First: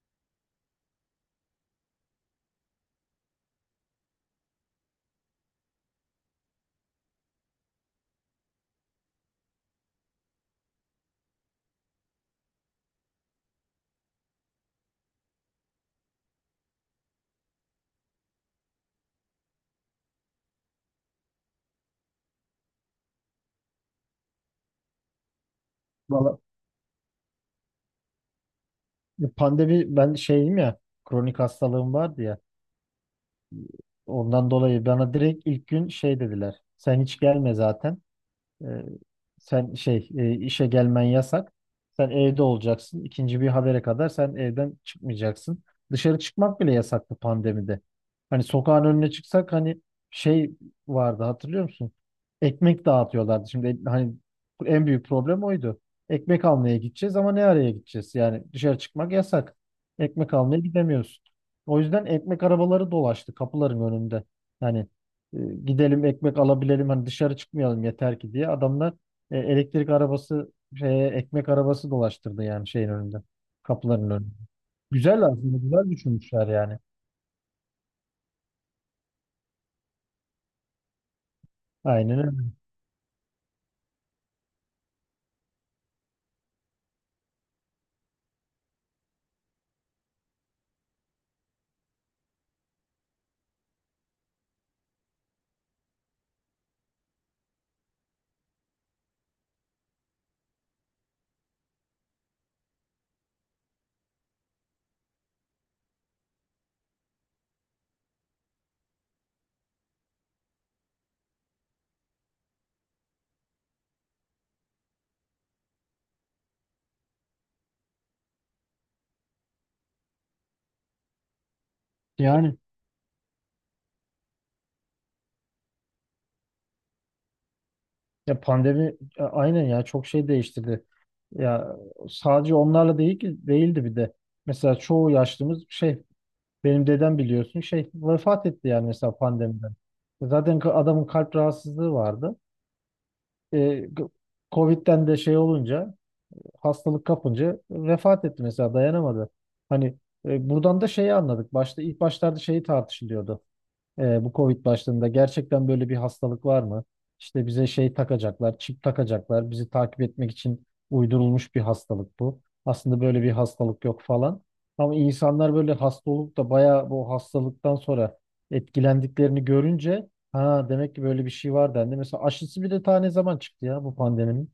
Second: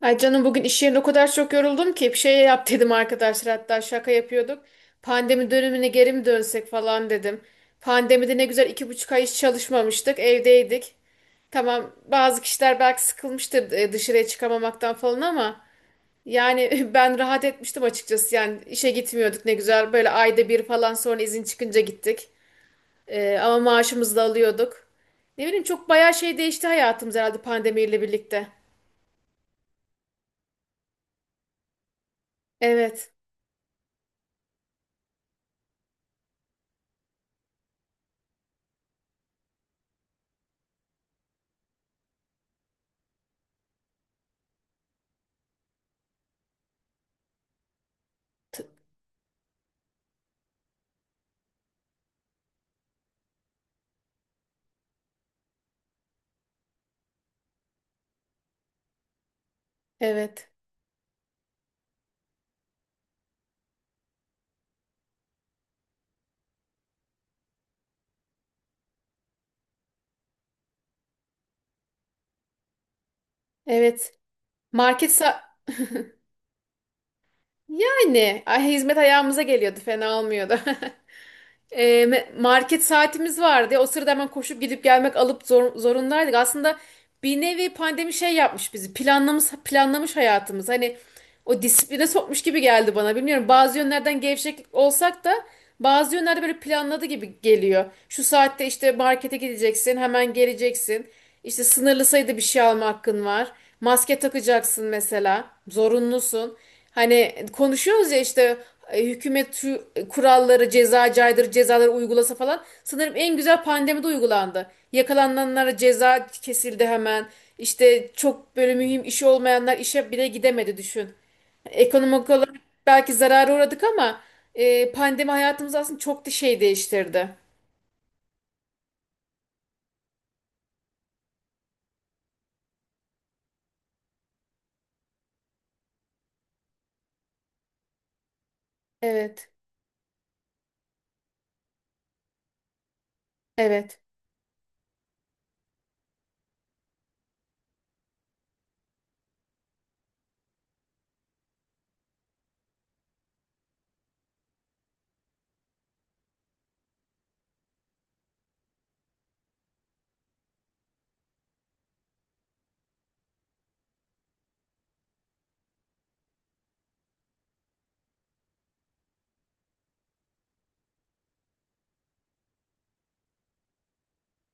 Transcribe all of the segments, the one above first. Ay canım bugün iş yerinde o kadar çok yoruldum ki bir şey yap dedim arkadaşlar hatta şaka yapıyorduk. Pandemi dönemine geri mi dönsek falan dedim. Pandemide ne güzel 2,5 ay hiç çalışmamıştık evdeydik. Tamam bazı kişiler belki sıkılmıştır dışarıya çıkamamaktan falan ama yani ben rahat etmiştim açıkçası. Yani işe gitmiyorduk ne güzel böyle ayda bir falan sonra izin çıkınca gittik. Ama maaşımızı da alıyorduk. Ne bileyim çok bayağı şey Valla, değişti hayatımız herhalde pandemiyle birlikte. pandemi ben şeyim ya, kronik hastalığım vardı ya, Evet. ondan dolayı bana direkt ilk gün şey dediler, sen hiç gelme zaten. E, Sen şey işe gelmen yasak. Sen evde olacaksın. İkinci bir habere kadar sen evden çıkmayacaksın. Dışarı çıkmak bile yasaktı pandemide. Hani t- sokağın önüne çıksak hani şey vardı, hatırlıyor musun? Ekmek dağıtıyorlardı. Şimdi hani en büyük problem oydu. Ekmek almaya gideceğiz ama ne araya gideceğiz? Yani dışarı çıkmak yasak. Ekmek Evet. almaya gidemiyorsun. O yüzden ekmek arabaları dolaştı kapıların önünde. Yani e, gidelim ekmek alabilelim hani dışarı çıkmayalım yeter ki diye adamlar elektrik arabası şeye, ekmek arabası dolaştırdı yani şeyin önünde, kapıların Evet. önünde. Market Güzel, sa- aslında güzel düşünmüşler yani. Yani ay, hizmet ayağımıza geliyordu. Fena olmuyordu. Aynen öyle. Market saatimiz vardı. O sırada hemen koşup gidip gelmek alıp zorundaydık. Aslında bir nevi pandemi şey yapmış bizi. Planlamış planlamış hayatımız. Hani o disipline sokmuş gibi geldi bana. Bilmiyorum bazı yönlerden gevşek olsak da bazı yönlerde böyle planladı gibi geliyor. Şu saatte işte markete gideceksin, hemen geleceksin. İşte sınırlı sayıda bir şey alma hakkın var. Maske takacaksın mesela. Zorunlusun. Hani konuşuyoruz ya işte hükümet şu kuralları, ceza caydırıcı cezaları uygulasa falan. Sanırım en güzel pandemide uygulandı. Yakalananlara ceza kesildi hemen. İşte çok böyle mühim işi olmayanlar işe bile gidemedi düşün. Ekonomik olarak Yani belki zarara uğradık ama pandemi hayatımızı aslında çok da şey değiştirdi. ya pandemi aynen ya çok şey değiştirdi. Ya sadece onlarla değil ki değildi bir de. Mesela çoğu yaşlımız şey, benim dedem biliyorsun şey vefat etti yani, mesela Evet, pandemiden. Zaten adamın kalp rahatsızlığı vardı. E, evet. g- Covid'den de şey olunca, hastalık kapınca vefat etti mesela, dayanamadı. Hani buradan da şeyi anladık. Başta, ilk başlarda şeyi tartışılıyordu. Bu Covid başladığında gerçekten böyle bir hastalık var mı? İşte bize şey takacaklar, çip takacaklar. Bizi takip etmek için uydurulmuş bir hastalık bu. Aslında böyle bir hastalık yok falan. Ama insanlar böyle hasta olup da bayağı bu hastalıktan sonra etkilendiklerini görünce, ha demek ki böyle bir şey var dendi. Mesela aşısı bir de tane zaman çıktı ya bu pandeminin.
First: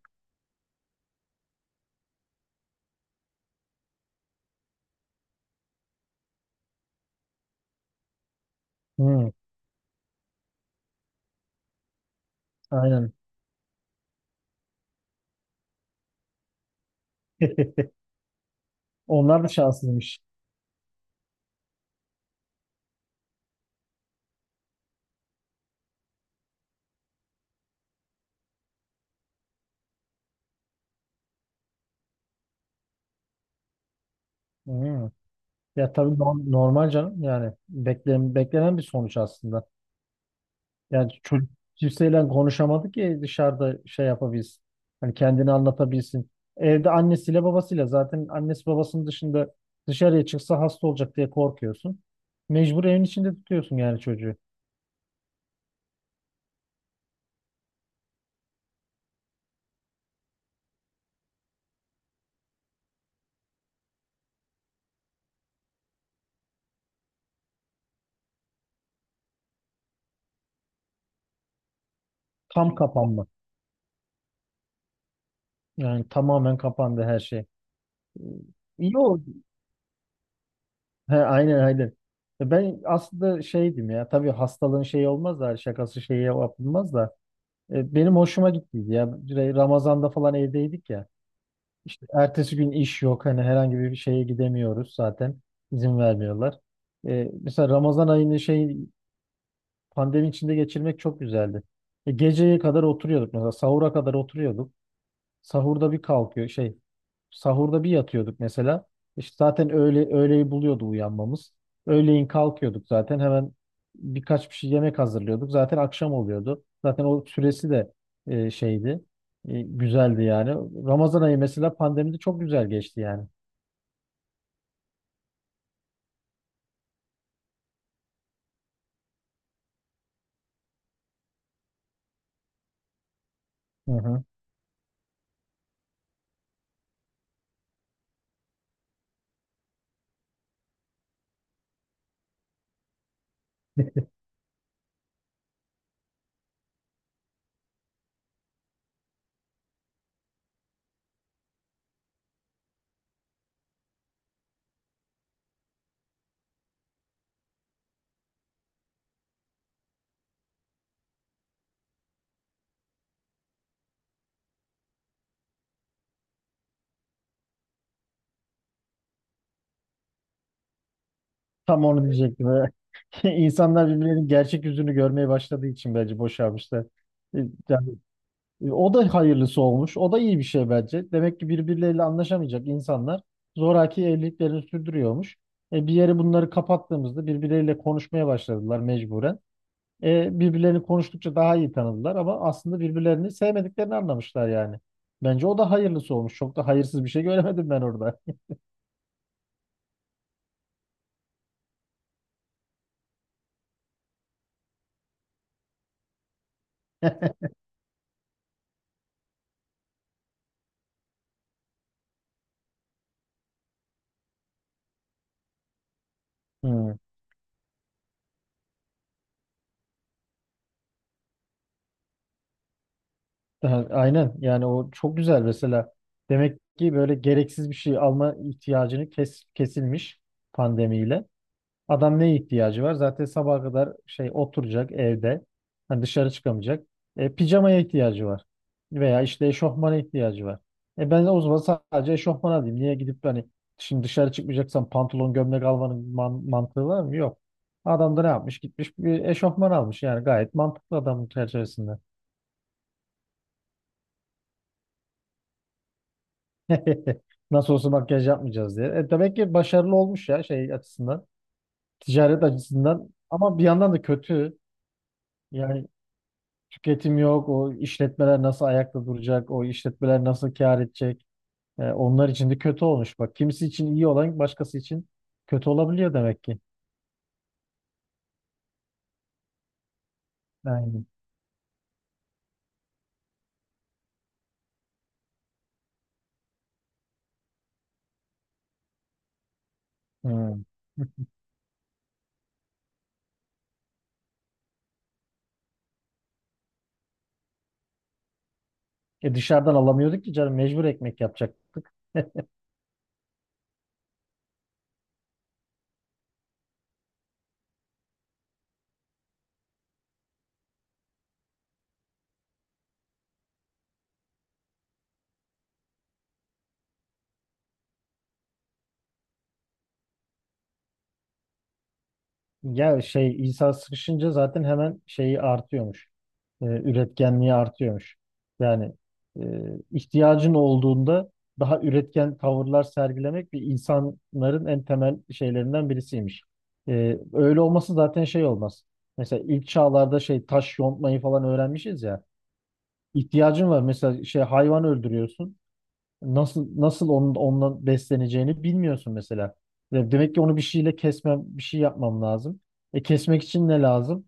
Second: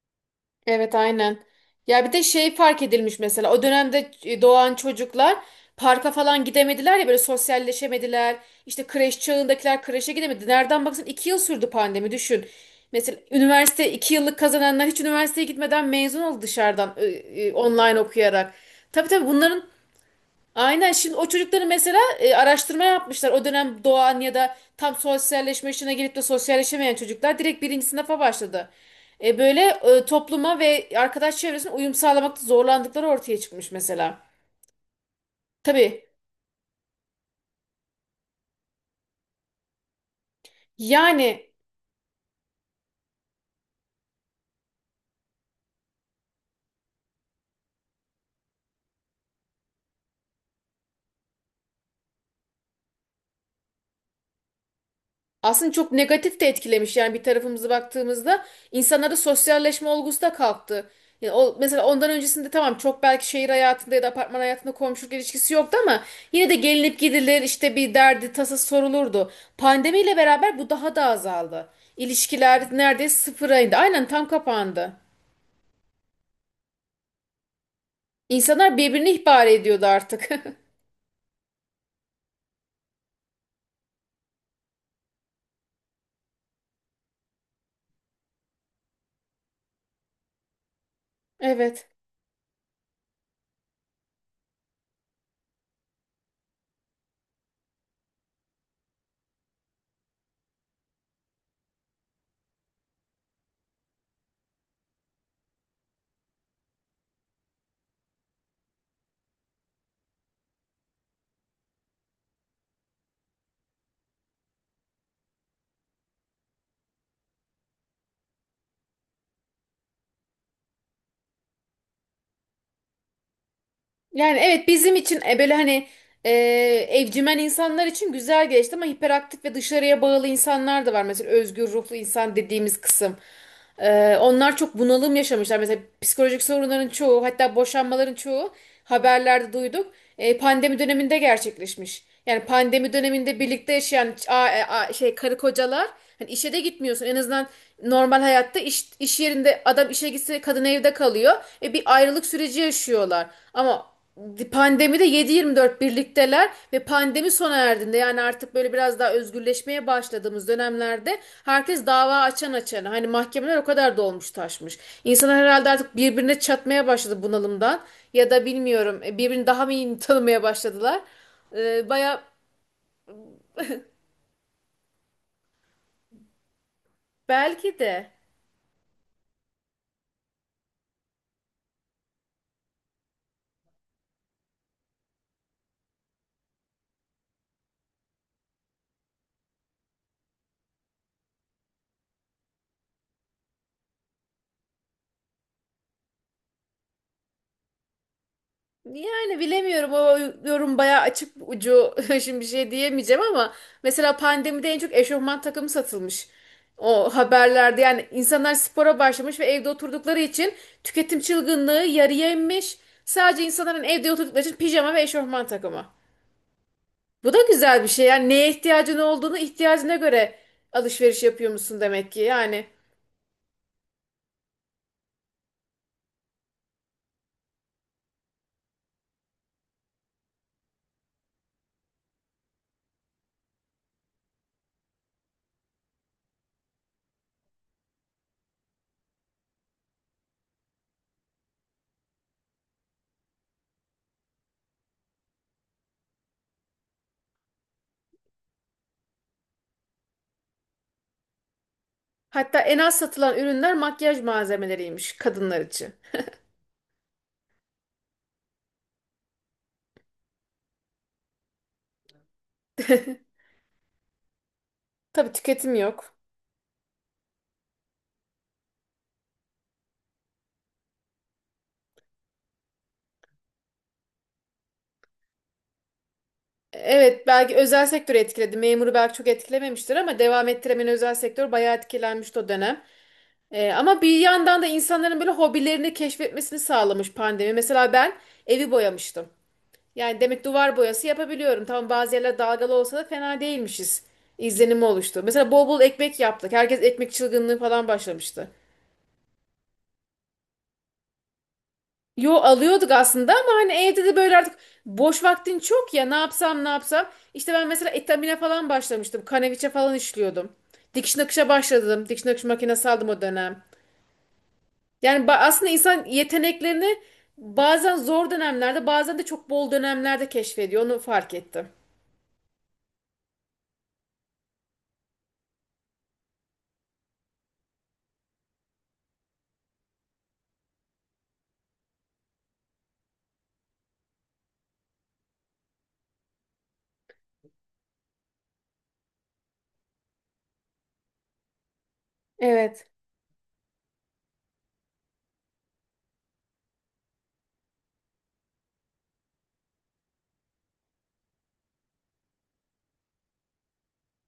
Evet aynen. Ya bir de şey fark edilmiş mesela o dönemde doğan çocuklar parka falan gidemediler ya böyle sosyalleşemediler. İşte kreş Hı, çağındakiler kreşe gidemedi. Nereden baksan 2 yıl sürdü pandemi düşün. aynen. Mesela üniversite 2 yıllık kazananlar hiç üniversiteye gitmeden mezun oldu dışarıdan online okuyarak. Tabii tabii Onlar da bunların. şanslıymış. Aynen şimdi o çocukları mesela araştırma yapmışlar. O dönem doğan ya da tam sosyalleşme yaşına gelip de sosyalleşemeyen çocuklar direkt birinci sınıfa başladı. Böyle topluma ve arkadaş çevresine uyum sağlamakta zorlandıkları ortaya çıkmış mesela. Hmm. Ya Tabii, tabii normal canım, yani beklenen, bir sonuç aslında. Yani yani çocuk kimseyle konuşamadı ki dışarıda şey yapabilsin. Hani kendini anlatabilsin. Evde annesiyle babasıyla, zaten annesi babasının dışında dışarıya çıksa hasta olacak diye korkuyorsun. Mecbur evin içinde tutuyorsun yani çocuğu. aslında çok negatif de etkilemiş yani bir tarafımıza baktığımızda insanlarda sosyalleşme olgusu da kalktı. Yani o, mesela ondan öncesinde tamam çok belki şehir hayatında ya da apartman hayatında komşuluk ilişkisi yoktu ama yine de gelinip gidilir işte bir derdi tasası sorulurdu. Pandemiyle beraber bu daha da azaldı. İlişkiler Tam neredeyse kapanma. sıfıra indi. Aynen tam kapandı. Yani tamamen kapandı her şey. Ee, İnsanlar İyi birbirini oldu. ihbar ediyordu artık. He, aynen, aynen. Ben aslında şeydim ya, tabii hastalığın şeyi olmaz da, şakası şeyi yapılmaz da benim hoşuma gittiydi ya. Ramazan'da falan evdeydik ya. Evet. İşte ertesi gün iş yok, hani herhangi bir şeye gidemiyoruz zaten, izin vermiyorlar. Mesela Ramazan ayını şey, pandemi içinde geçirmek çok güzeldi. Geceye kadar oturuyorduk mesela, sahura kadar oturuyorduk. Sahurda bir kalkıyor şey, sahurda bir yatıyorduk mesela. İşte zaten öğleyi buluyordu uyanmamız. Öğleyin kalkıyorduk zaten, hemen birkaç bir şey yemek hazırlıyorduk. Zaten akşam oluyordu. Zaten o süresi de şeydi. Güzeldi yani. Ramazan ayı mesela pandemide çok güzel geçti yani. Yani evet bizim için böyle hani e, evcimen insanlar için güzel geçti ama hiperaktif ve dışarıya bağlı insanlar da var. Mesela özgür ruhlu insan dediğimiz kısım. Hı hı. Onlar çok bunalım yaşamışlar. Mesela psikolojik sorunların çoğu hatta boşanmaların çoğu haberlerde duyduk. Pandemi döneminde gerçekleşmiş. Yani pandemi döneminde birlikte yaşayan karı kocalar hani işe de gitmiyorsun. En azından normal hayatta iş yerinde adam işe gitse kadın evde kalıyor. Bir ayrılık süreci yaşıyorlar. Ama pandemide 7-24 birlikteler ve pandemi sona erdiğinde yani artık böyle biraz daha özgürleşmeye başladığımız dönemlerde herkes dava açan açana hani mahkemeler o kadar dolmuş taşmış. İnsanlar herhalde artık birbirine çatmaya başladı bunalımdan ya da bilmiyorum birbirini daha mı iyi tanımaya başladılar. Tam onu Baya diyecektim. İnsanlar birbirlerinin gerçek yüzünü görmeye başladığı için bence boşalmışlar. E, belki Yani de o da hayırlısı olmuş. O da iyi bir şey bence. Demek ki birbirleriyle anlaşamayacak insanlar zoraki evliliklerini sürdürüyormuş. Bir yere bunları kapattığımızda birbirleriyle konuşmaya başladılar mecburen. Birbirlerini konuştukça daha iyi tanıdılar, ama aslında birbirlerini sevmediklerini anlamışlar yani. Bence o da hayırlısı olmuş. Çok da hayırsız bir şey göremedim ben orada. yani bilemiyorum o yorum baya açık ucu şimdi bir şey diyemeyeceğim ama mesela pandemide en çok eşofman takımı satılmış. O haberlerde yani insanlar spora başlamış ve evde oturdukları için tüketim çılgınlığı yarıya inmiş. Sadece insanların evde oturdukları için pijama ve eşofman takımı. Hmm. Bu da güzel bir şey. Yani neye ihtiyacın olduğunu ihtiyacına göre alışveriş yapıyor musun demek ki. Yani Ha, aynen, yani o çok güzel mesela. Demek ki böyle gereksiz bir şey alma ihtiyacını kesilmiş pandemiyle. Adam neye ihtiyacı var? Zaten sabaha kadar şey oturacak evde. Hani dışarı çıkamayacak. Pijamaya ihtiyacı var. Veya işte eşofmana ihtiyacı var. Ben o zaman sadece eşofman alayım. Niye gidip hani şimdi dışarı çıkmayacaksan pantolon gömlek almanın mantığı var mı? Yok. Adam da ne yapmış? Gitmiş bir eşofman almış. Yani gayet mantıklı adamın çerçevesinde. hatta en az satılan ürünler makyaj malzemeleriymiş kadınlar için. Nasıl olsa makyaj yapmayacağız diye. Demek ki başarılı olmuş ya şey açısından. Ticaret açısından. Ama bir yandan da kötü. Tabii tüketim Yani yok. tüketim yok. O işletmeler nasıl ayakta duracak? O işletmeler nasıl kâr edecek? Onlar için de kötü olmuş. Bak, kimisi için iyi olan başkası için kötü olabiliyor demek ki. Evet belki özel sektörü etkiledi. Memuru belki çok etkilememiştir ama devam ettiremeyen Aynen. özel sektör bayağı etkilenmişti o dönem. Ama bir yandan da insanların böyle hobilerini keşfetmesini sağlamış pandemi. Mesela ben evi boyamıştım. Yani demek Hmm. duvar boyası yapabiliyorum. Tamam bazı yerler dalgalı olsa da fena değilmişiz. İzlenimi oluştu. Mesela bol bol ekmek yaptık. Herkes ekmek çılgınlığı falan başlamıştı. Dışarıdan alamıyorduk ki canım, mecbur ekmek yapacak. Yo alıyorduk aslında ama hani evde de böyle artık boş vaktin çok ya ne yapsam ne yapsam. İşte ben mesela etamine falan başlamıştım. Kaneviçe falan işliyordum. Dikiş nakışa başladım. Dikiş nakış makinesi aldım o dönem. Yani aslında insan yeteneklerini bazen zor dönemlerde bazen de çok bol dönemlerde keşfediyor. Onu fark ettim. Ya şey İsa sıkışınca zaten hemen şeyi artıyormuş. Üretkenliği artıyormuş. Yani e, ihtiyacın olduğunda daha üretken tavırlar sergilemek bir insanların en temel şeylerinden birisiymiş. Öyle olması zaten şey olmaz. Mesela ilk çağlarda şey taş yontmayı falan öğrenmişiz ya. Evet. İhtiyacın var. Mesela şey hayvan öldürüyorsun. Nasıl, nasıl ondan besleneceğini bilmiyorsun mesela. Ya demek ki onu bir şeyle kesmem, bir şey yapmam lazım. Kesmek için ne lazım?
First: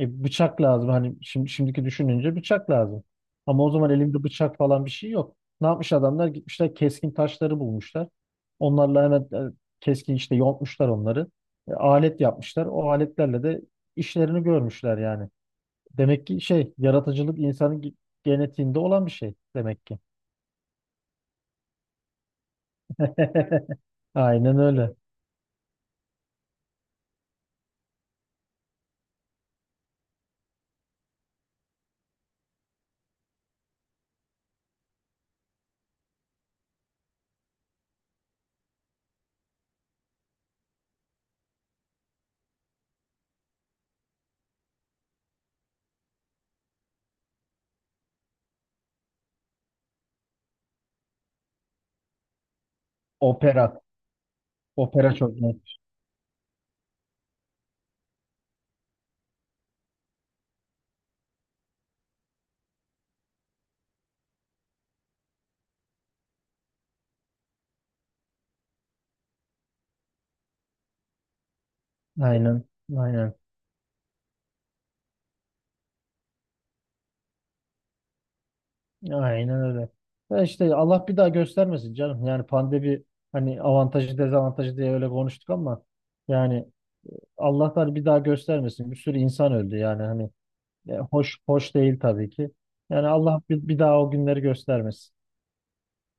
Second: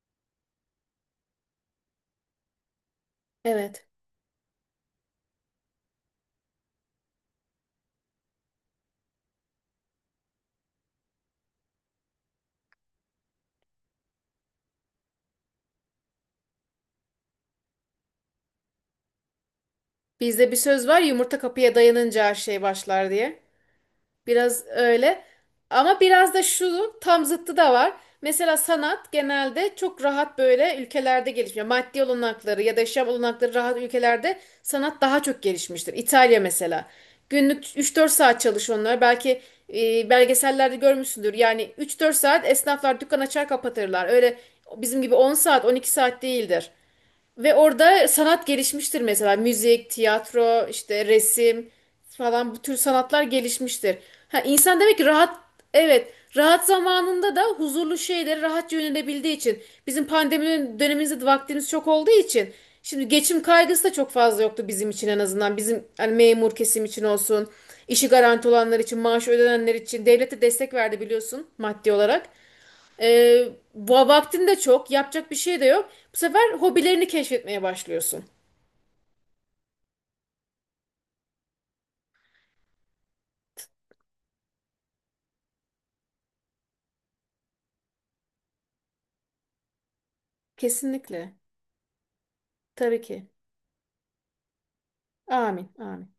Bıçak lazım. Hani şimdiki düşününce bıçak lazım. Ama o Evet. zaman elimde bıçak falan bir şey yok. Ne yapmış adamlar? Gitmişler, keskin taşları bulmuşlar. Onlarla hemen e, keskin işte yontmuşlar onları. Alet yapmışlar. O aletlerle de işlerini görmüşler yani. Demek ki şey yaratıcılık insanın genetiğinde olan bir şey demek ki. Bizde bir söz var yumurta kapıya dayanınca her şey başlar diye. Aynen Biraz öyle. öyle. Ama biraz da şu tam zıttı da var. Mesela sanat genelde çok rahat böyle ülkelerde gelişmiyor. Maddi olanakları ya da yaşam olanakları rahat ülkelerde sanat daha çok gelişmiştir. İtalya mesela. Günlük 3-4 saat çalış onlar. Belki belgesellerde görmüşsündür. Yani 3-4 saat esnaflar dükkan açar kapatırlar. Öyle bizim gibi 10 saat 12 saat değildir. Ve orada sanat gelişmiştir mesela müzik, tiyatro, işte resim falan bu tür sanatlar Opera. gelişmiştir. Ha, insan demek ki Opera rahat, çok net. evet, rahat zamanında da huzurlu şeylere rahatça yönelebildiği için bizim pandemi dönemimizde de vaktimiz çok olduğu için şimdi geçim kaygısı da çok fazla yoktu bizim için en azından bizim hani memur kesim için olsun işi garanti olanlar için maaşı ödenenler için devlete destek verdi biliyorsun maddi olarak. Aynen. Aynen. Ee, Vaktin de çok, yapacak bir şey de yok. Bu sefer hobilerini keşfetmeye başlıyorsun. Aynen öyle. Ya işte Allah bir daha göstermesin canım. Yani pandemi hani avantajı dezavantajı diye öyle konuştuk ama yani Allah, Allah'tan bir daha göstermesin. Bir sürü insan öldü yani, hani Kesinlikle. hoş, hoş değil tabii ki. Tabii Yani ki. Allah bir daha o günleri göstermesin. Amin, amin.